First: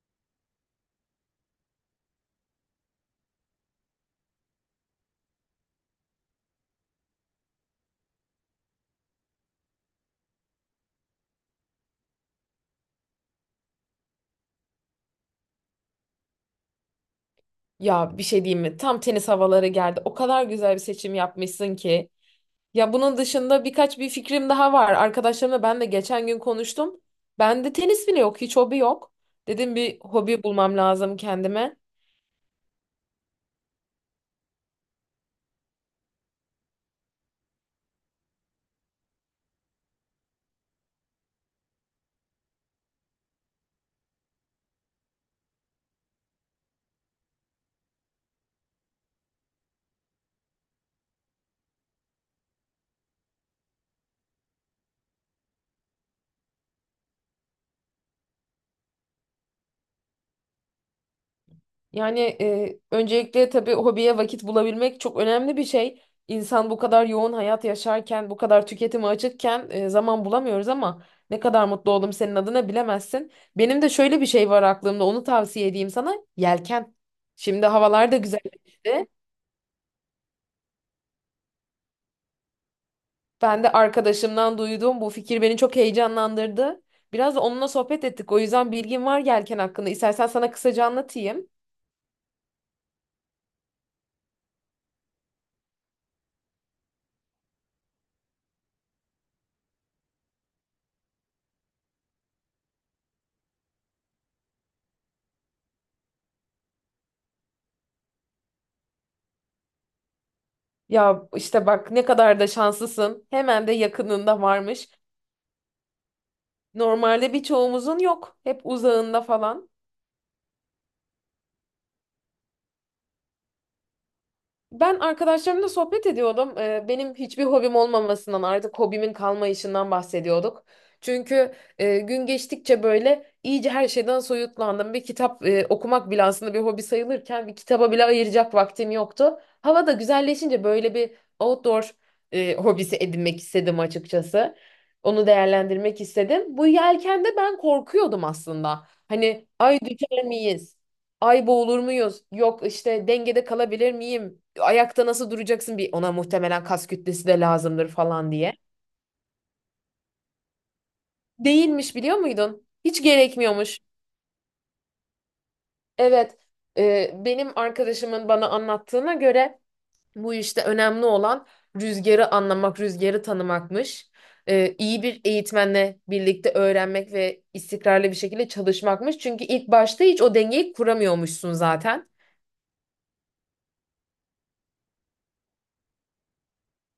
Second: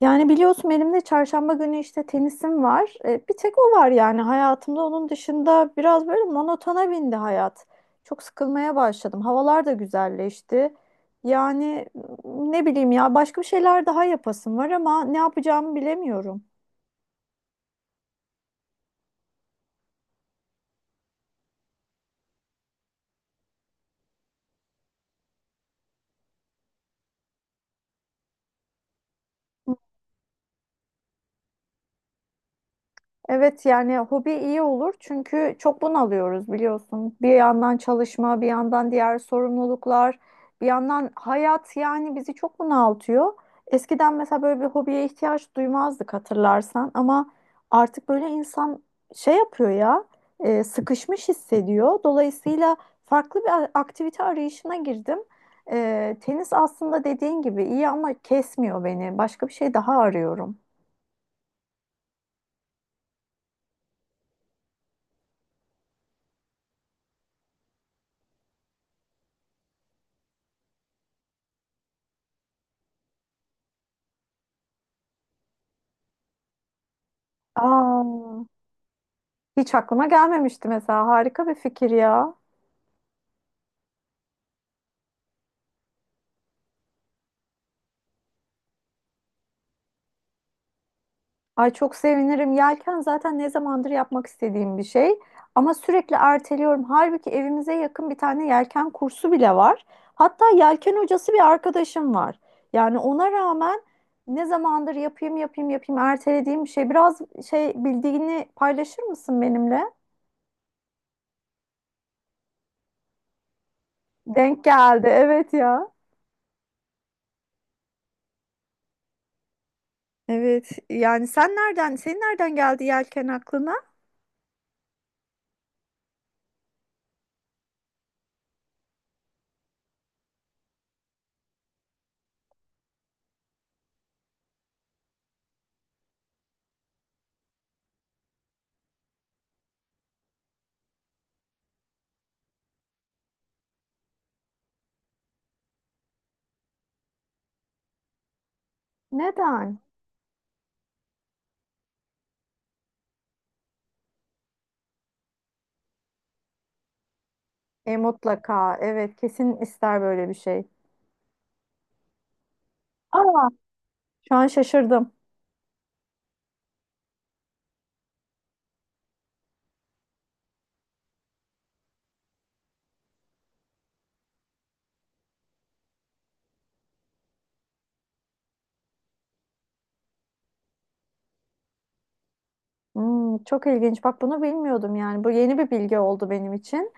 Yani biliyorsun elimde çarşamba günü işte tenisim var. Bir tek o var yani hayatımda. Onun dışında biraz böyle monotona bindi hayat. Çok sıkılmaya başladım. Havalar da güzelleşti. Yani ne bileyim ya başka bir şeyler daha yapasım var ama ne yapacağımı bilemiyorum. Ya bir şey diyeyim mi? Tam tenis havaları geldi. O kadar güzel bir seçim yapmışsın ki. Ya bunun dışında birkaç bir fikrim daha var. Arkadaşlarımla ben de geçen gün konuştum. Bende tenis bile yok, hiç hobi yok. Dedim bir hobi bulmam lazım kendime. Evet yani hobi iyi olur çünkü çok bunalıyoruz biliyorsun. Bir yandan çalışma, bir yandan diğer sorumluluklar, bir yandan hayat yani bizi çok bunaltıyor. Eskiden mesela böyle bir hobiye ihtiyaç duymazdık hatırlarsan ama artık böyle insan şey yapıyor ya, sıkışmış hissediyor. Dolayısıyla farklı bir aktivite arayışına girdim. Tenis aslında dediğin gibi iyi ama kesmiyor beni. Başka bir şey daha arıyorum. Yani öncelikle tabii hobiye vakit bulabilmek çok önemli bir şey. İnsan bu kadar yoğun hayat yaşarken, bu kadar tüketime açıkken zaman bulamıyoruz ama ne kadar mutlu oldum senin adına bilemezsin. Benim de şöyle bir şey var aklımda, onu tavsiye edeyim sana. Yelken. Şimdi Aa, havalar da güzelleşti. hiç aklıma gelmemişti mesela. Harika bir fikir ya. Ben de arkadaşımdan duyduğum bu fikir beni çok heyecanlandırdı. Biraz da onunla sohbet ettik. O yüzden bilgim var yelken hakkında. İstersen sana kısaca anlatayım. Ay çok sevinirim. Yelken zaten ne zamandır yapmak istediğim bir şey. Ama sürekli erteliyorum. Halbuki evimize yakın bir tane yelken kursu bile var. Hatta yelken hocası bir arkadaşım var. Yani ona rağmen ne zamandır yapayım yapayım yapayım ertelediğim bir şey. Biraz şey bildiğini paylaşır mısın benimle? Ya işte bak ne kadar da şanslısın. Hemen de yakınında Denk varmış. geldi. Evet ya. Normalde birçoğumuzun yok. Hep uzağında falan. Evet. Yani senin nereden geldi yelken aklına? Ben arkadaşlarımla sohbet ediyordum. Benim hiçbir hobim olmamasından artık hobimin kalmayışından bahsediyorduk. Çünkü gün geçtikçe böyle iyice her şeyden soyutlandım. Bir kitap okumak bile aslında bir hobi sayılırken bir kitaba bile ayıracak vaktim yoktu. Hava da güzelleşince böyle bir outdoor hobisi edinmek istedim açıkçası. Onu değerlendirmek istedim. Bu yelkende ben korkuyordum aslında. Hani Neden? ay düşer miyiz? Ay boğulur muyuz? Yok işte dengede kalabilir miyim? Ayakta nasıl duracaksın bir ona muhtemelen kas kütlesi de lazımdır E falan diye. mutlaka. Evet, kesin ister böyle bir şey. Değilmiş biliyor muydun? Hiç Aa, gerekmiyormuş. şu an şaşırdım. Evet, benim arkadaşımın bana anlattığına göre bu işte önemli olan rüzgarı anlamak, rüzgarı tanımakmış. İyi bir eğitmenle birlikte öğrenmek ve istikrarlı bir şekilde çalışmakmış. Çünkü ilk başta hiç o dengeyi kuramıyormuşsun zaten. Hmm, çok ilginç. Bak bunu bilmiyordum yani. Bu yeni bir bilgi oldu benim için.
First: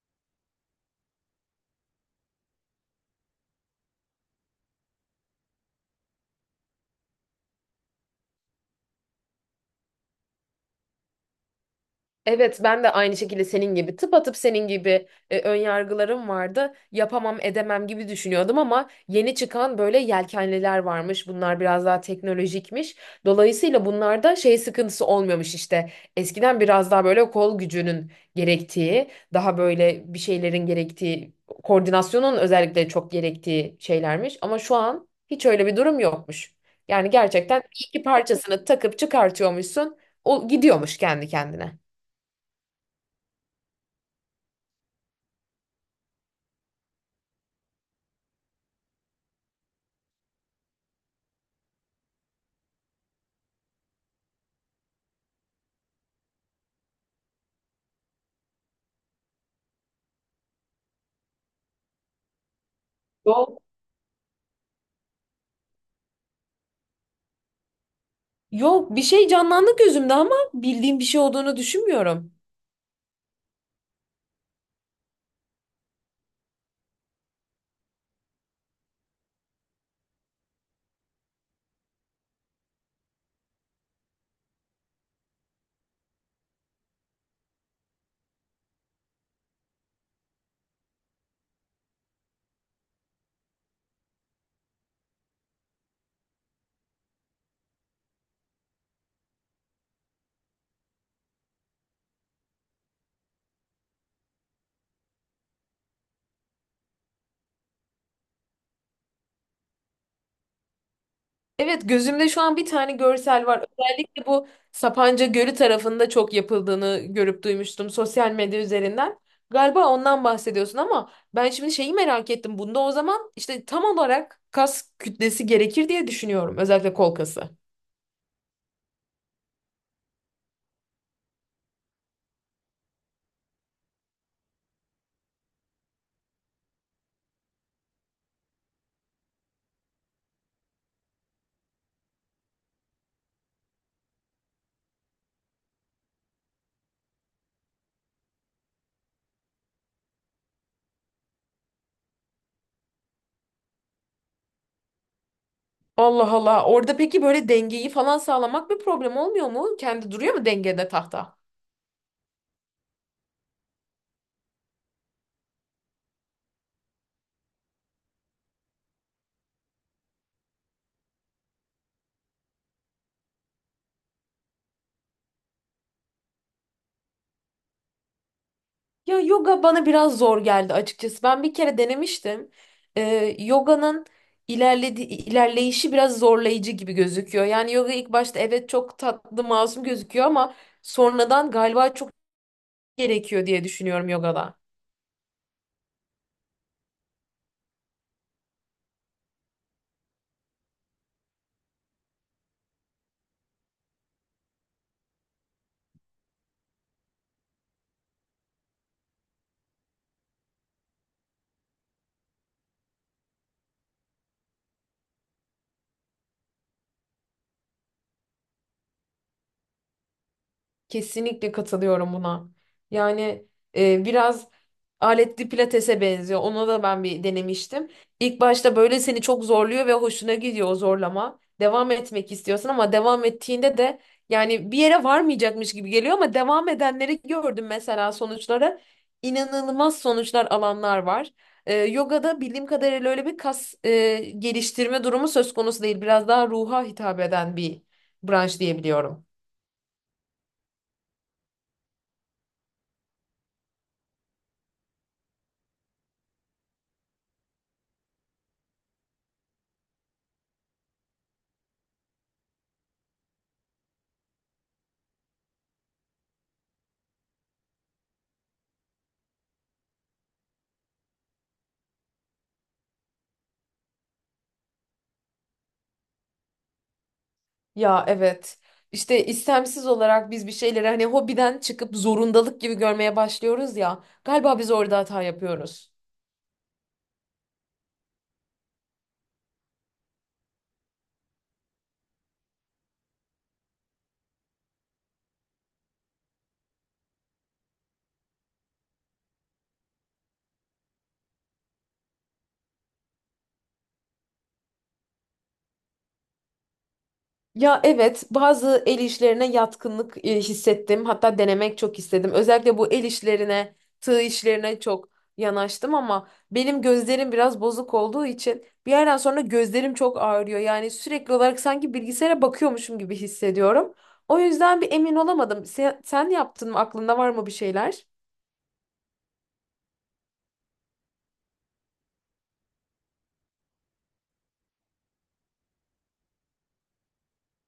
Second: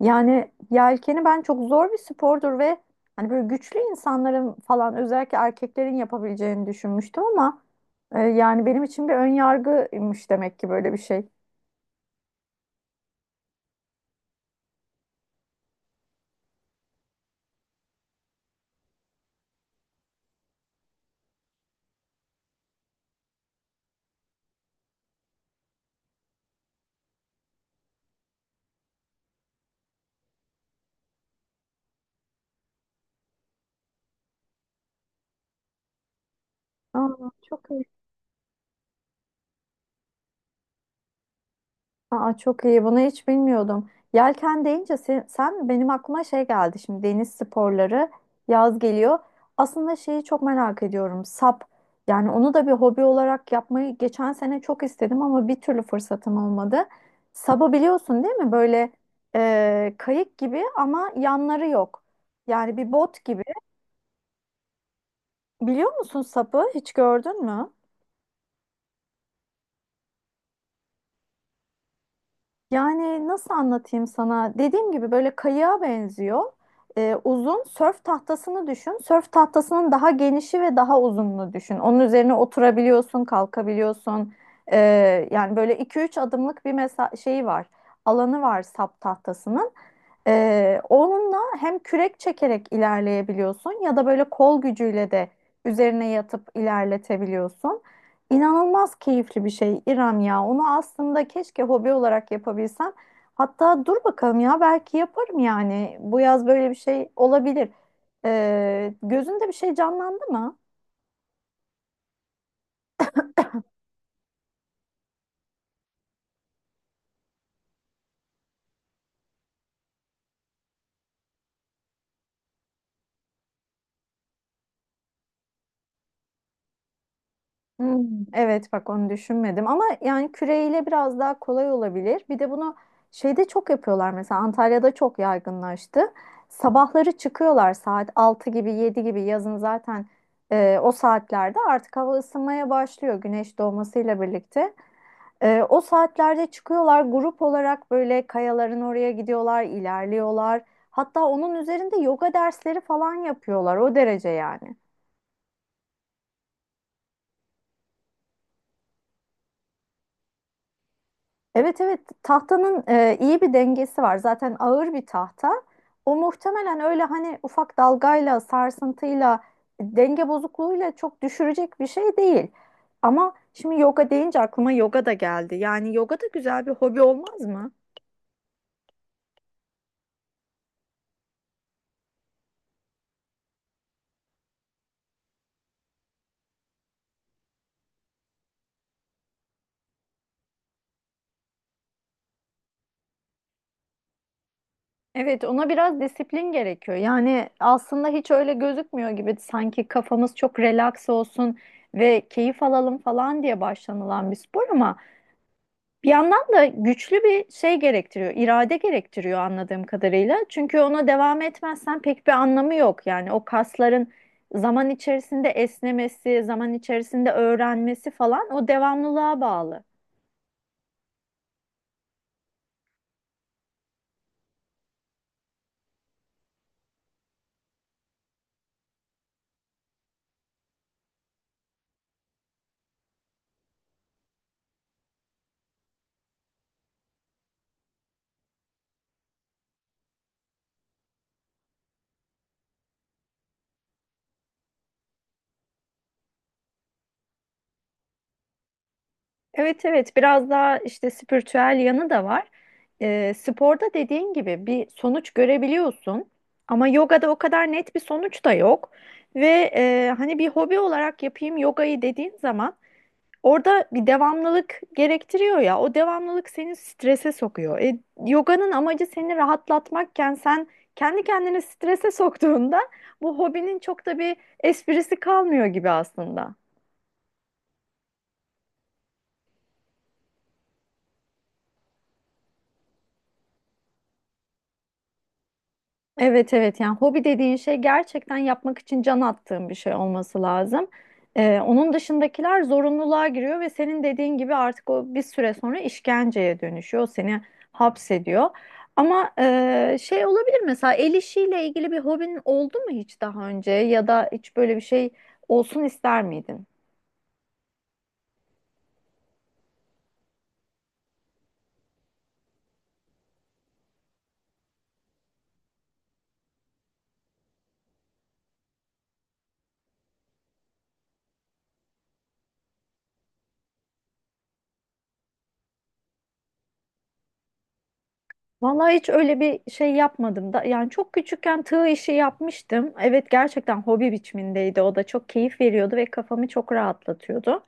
Yani yelkeni ben çok zor bir spordur ve hani böyle güçlü insanların falan özellikle erkeklerin yapabileceğini düşünmüştüm ama yani benim için bir ön yargıymış demek ki böyle bir şey. Evet ben de aynı şekilde senin gibi tıpatıp senin gibi ön yargılarım vardı. Yapamam edemem gibi düşünüyordum ama yeni çıkan böyle yelkenliler varmış. Bunlar biraz daha teknolojikmiş. Dolayısıyla bunlarda şey sıkıntısı olmuyormuş işte. Eskiden biraz daha böyle kol gücünün gerektiği, daha böyle bir şeylerin gerektiği, koordinasyonun özellikle çok gerektiği şeylermiş. Ama şu an hiç öyle bir durum yokmuş. Aa, Yani gerçekten çok iki parçasını takıp çıkartıyormuşsun. O gidiyormuş kendi kendine. Aa, çok iyi. Bunu hiç bilmiyordum. Yelken deyince sen benim aklıma şey geldi. Şimdi deniz sporları yaz geliyor. Aslında şeyi çok merak ediyorum. Sap. Yani onu da bir hobi olarak yapmayı geçen sene çok istedim ama bir türlü fırsatım olmadı. Sabı biliyorsun değil mi? Böyle kayık gibi ama yanları yok. Yani bir bot gibi. Yok. Biliyor musun sapı? Hiç gördün mü? Yok bir şey canlandı gözümde ama bildiğim bir şey olduğunu düşünmüyorum. Yani nasıl anlatayım sana? Dediğim gibi böyle kayığa benziyor. Uzun sörf tahtasını düşün. Sörf tahtasının daha genişi ve daha uzunluğu düşün. Onun üzerine oturabiliyorsun, kalkabiliyorsun. Yani böyle iki üç adımlık bir mesa şeyi var. Alanı var sap tahtasının. Onunla hem kürek çekerek ilerleyebiliyorsun ya da böyle kol gücüyle de üzerine yatıp ilerletebiliyorsun. İnanılmaz keyifli bir şey İrem ya. Onu aslında keşke hobi olarak yapabilsem. Hatta dur bakalım ya belki yaparım yani. Bu yaz böyle bir şey olabilir. Gözünde bir şey canlandı mı? Evet gözümde şu an bir tane görsel var. Özellikle bu Sapanca Gölü tarafında çok yapıldığını görüp duymuştum sosyal medya üzerinden. Galiba ondan bahsediyorsun ama ben şimdi şeyi merak ettim. Bunda o zaman işte tam olarak kas kütlesi gerekir diye düşünüyorum. Özellikle kol kası. Hmm, evet bak onu düşünmedim ama yani küreyle biraz daha kolay olabilir. Bir de bunu şeyde çok yapıyorlar mesela Antalya'da çok yaygınlaştı. Sabahları çıkıyorlar saat 6 gibi 7 gibi yazın zaten o saatlerde artık hava ısınmaya başlıyor güneş doğmasıyla birlikte. O saatlerde çıkıyorlar grup olarak böyle kayaların oraya gidiyorlar, ilerliyorlar. Hatta onun üzerinde yoga dersleri falan yapıyorlar o derece yani. Allah Allah. Orada peki böyle dengeyi falan sağlamak bir problem olmuyor mu? Kendi duruyor mu dengede tahta? Evet, evet, tahtanın iyi bir dengesi var. Zaten ağır bir tahta. O muhtemelen öyle hani ufak dalgayla, sarsıntıyla, denge bozukluğuyla çok düşürecek bir şey değil. Ama şimdi yoga deyince aklıma yoga da geldi. Yani yoga da güzel bir hobi olmaz mı? Ya yoga bana biraz zor geldi açıkçası. Ben bir kere denemiştim. Yoga'nın ilerleyişi biraz zorlayıcı gibi gözüküyor. Yani yoga ilk başta evet çok tatlı, masum gözüküyor ama sonradan galiba çok gerekiyor diye düşünüyorum yogada. Evet, ona biraz disiplin gerekiyor. Yani aslında hiç öyle gözükmüyor gibi sanki kafamız çok relax olsun ve keyif alalım falan diye başlanılan bir spor ama bir yandan da güçlü bir şey gerektiriyor, irade gerektiriyor anladığım kadarıyla. Çünkü ona devam etmezsen pek bir anlamı yok. Yani o kasların zaman içerisinde esnemesi, zaman içerisinde öğrenmesi falan o devamlılığa bağlı. Kesinlikle katılıyorum buna. Yani biraz aletli pilatese benziyor. Ona da ben bir denemiştim. İlk başta böyle seni çok zorluyor ve hoşuna gidiyor o zorlama. Devam etmek istiyorsun ama devam ettiğinde de yani bir yere varmayacakmış gibi geliyor ama devam edenleri gördüm mesela sonuçları. İnanılmaz sonuçlar alanlar var. Yogada bildiğim kadarıyla öyle bir kas geliştirme durumu söz konusu değil. Biraz daha ruha hitap eden bir branş diyebiliyorum. Evet, evet, biraz daha işte spiritüel yanı da var. Sporda dediğin gibi bir sonuç görebiliyorsun ama yogada o kadar net bir sonuç da yok. Ve hani bir hobi olarak yapayım yogayı dediğin zaman orada bir devamlılık gerektiriyor ya o devamlılık seni strese sokuyor. Yoganın amacı seni rahatlatmakken sen kendi kendini strese soktuğunda bu hobinin çok da bir esprisi kalmıyor gibi aslında. Ya evet. İşte istemsiz olarak biz bir şeyleri hani hobiden çıkıp zorundalık gibi görmeye başlıyoruz ya. Galiba biz orada hata yapıyoruz. Evet, evet, yani hobi dediğin şey gerçekten yapmak için can attığın bir şey olması lazım. Onun dışındakiler zorunluluğa giriyor ve senin dediğin gibi artık o bir süre sonra işkenceye dönüşüyor. Seni hapsediyor. Ama şey olabilir mesela el işiyle ilgili bir hobin oldu mu hiç daha önce ya da hiç böyle bir şey olsun ister miydin? Ya evet, bazı el işlerine yatkınlık hissettim. Hatta denemek çok istedim. Özellikle bu el işlerine, tığ işlerine çok yanaştım ama benim gözlerim biraz bozuk olduğu için bir yerden sonra gözlerim çok ağrıyor. Yani sürekli olarak sanki bilgisayara bakıyormuşum gibi hissediyorum. O yüzden bir emin olamadım. Sen yaptın mı? Aklında var mı bir şeyler? Vallahi hiç öyle bir şey yapmadım da yani çok küçükken tığ işi yapmıştım. Evet gerçekten hobi biçimindeydi o da çok keyif veriyordu ve kafamı çok rahatlatıyordu.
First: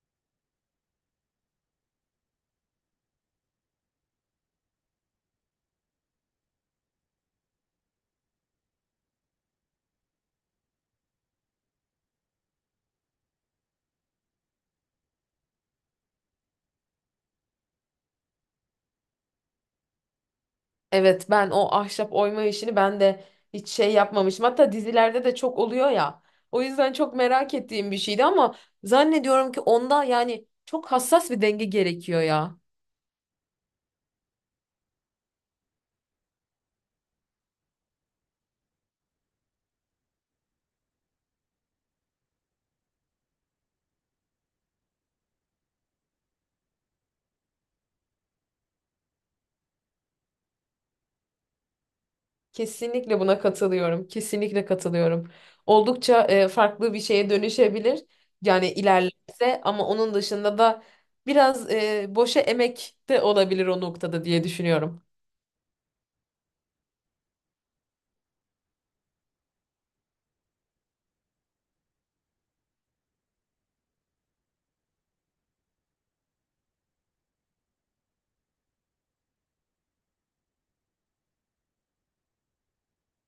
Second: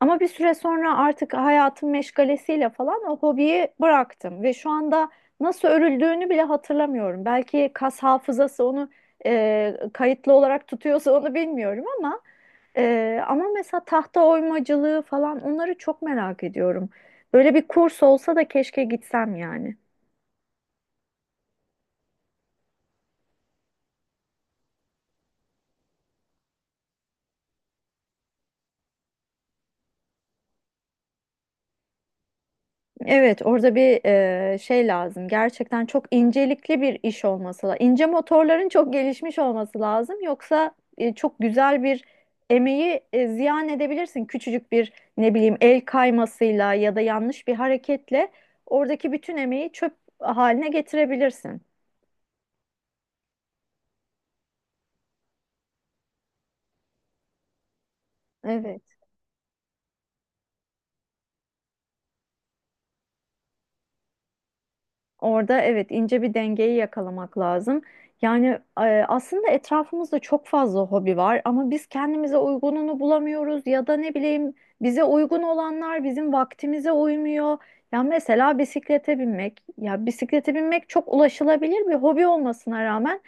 Ama bir süre sonra artık hayatın meşgalesiyle falan o hobiyi bıraktım ve şu anda nasıl örüldüğünü bile hatırlamıyorum. Belki kas hafızası onu kayıtlı olarak tutuyorsa onu bilmiyorum ama ama mesela tahta oymacılığı falan onları çok merak ediyorum. Böyle bir kurs olsa da keşke gitsem yani. Evet ben o ahşap oyma işini ben de hiç şey yapmamışım. Hatta dizilerde de çok oluyor ya. O yüzden çok merak ettiğim bir şeydi ama zannediyorum ki onda yani çok hassas bir denge gerekiyor ya. Evet, orada bir şey lazım. Gerçekten çok incelikli bir iş olması lazım. İnce motorların çok gelişmiş olması lazım. Yoksa çok güzel bir emeği ziyan edebilirsin. Küçücük bir ne bileyim el kaymasıyla ya da yanlış bir hareketle oradaki bütün emeği çöp haline getirebilirsin. Kesinlikle buna katılıyorum. Kesinlikle katılıyorum. Oldukça farklı bir şeye dönüşebilir. Yani Evet. ilerlerse ama onun dışında da biraz boşa emek de olabilir o noktada diye düşünüyorum. Orada evet ince bir dengeyi yakalamak lazım. Yani aslında etrafımızda çok fazla hobi var ama biz kendimize uygununu bulamıyoruz ya da ne bileyim bize uygun olanlar bizim vaktimize uymuyor. Ya mesela bisiklete binmek. Ya bisiklete binmek çok ulaşılabilir bir hobi olmasına rağmen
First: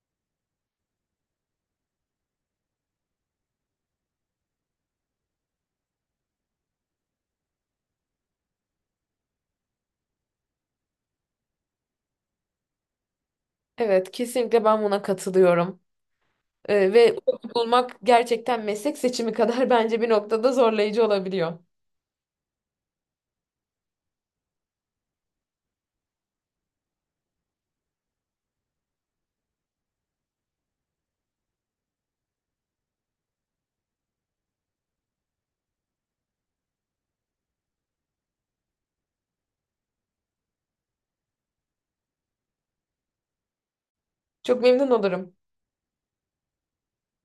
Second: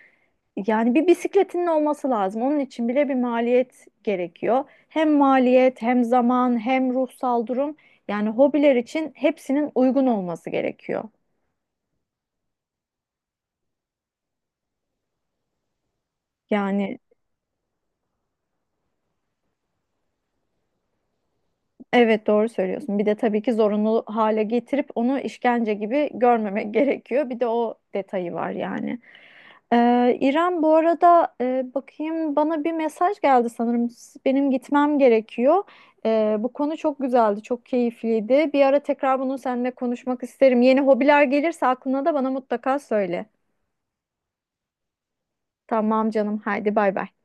yani bir bisikletinin olması lazım. Onun için bile bir maliyet gerekiyor. Hem maliyet, hem zaman, hem ruhsal durum. Yani hobiler için hepsinin uygun olması gerekiyor. Evet, kesinlikle ben buna katılıyorum. Ee, Yani ve bulmak gerçekten meslek seçimi kadar bence bir noktada zorlayıcı olabiliyor. evet doğru söylüyorsun. Bir de tabii ki zorunlu hale getirip onu işkence gibi görmemek gerekiyor. Bir de o detayı var yani. İrem bu arada bakayım bana bir mesaj geldi sanırım. Benim gitmem gerekiyor. Bu konu çok güzeldi, çok keyifliydi. Bir ara tekrar bunu seninle konuşmak isterim. Yeni hobiler gelirse aklına da bana mutlaka söyle. Çok memnun olurum. Tamam canım, haydi bay bay.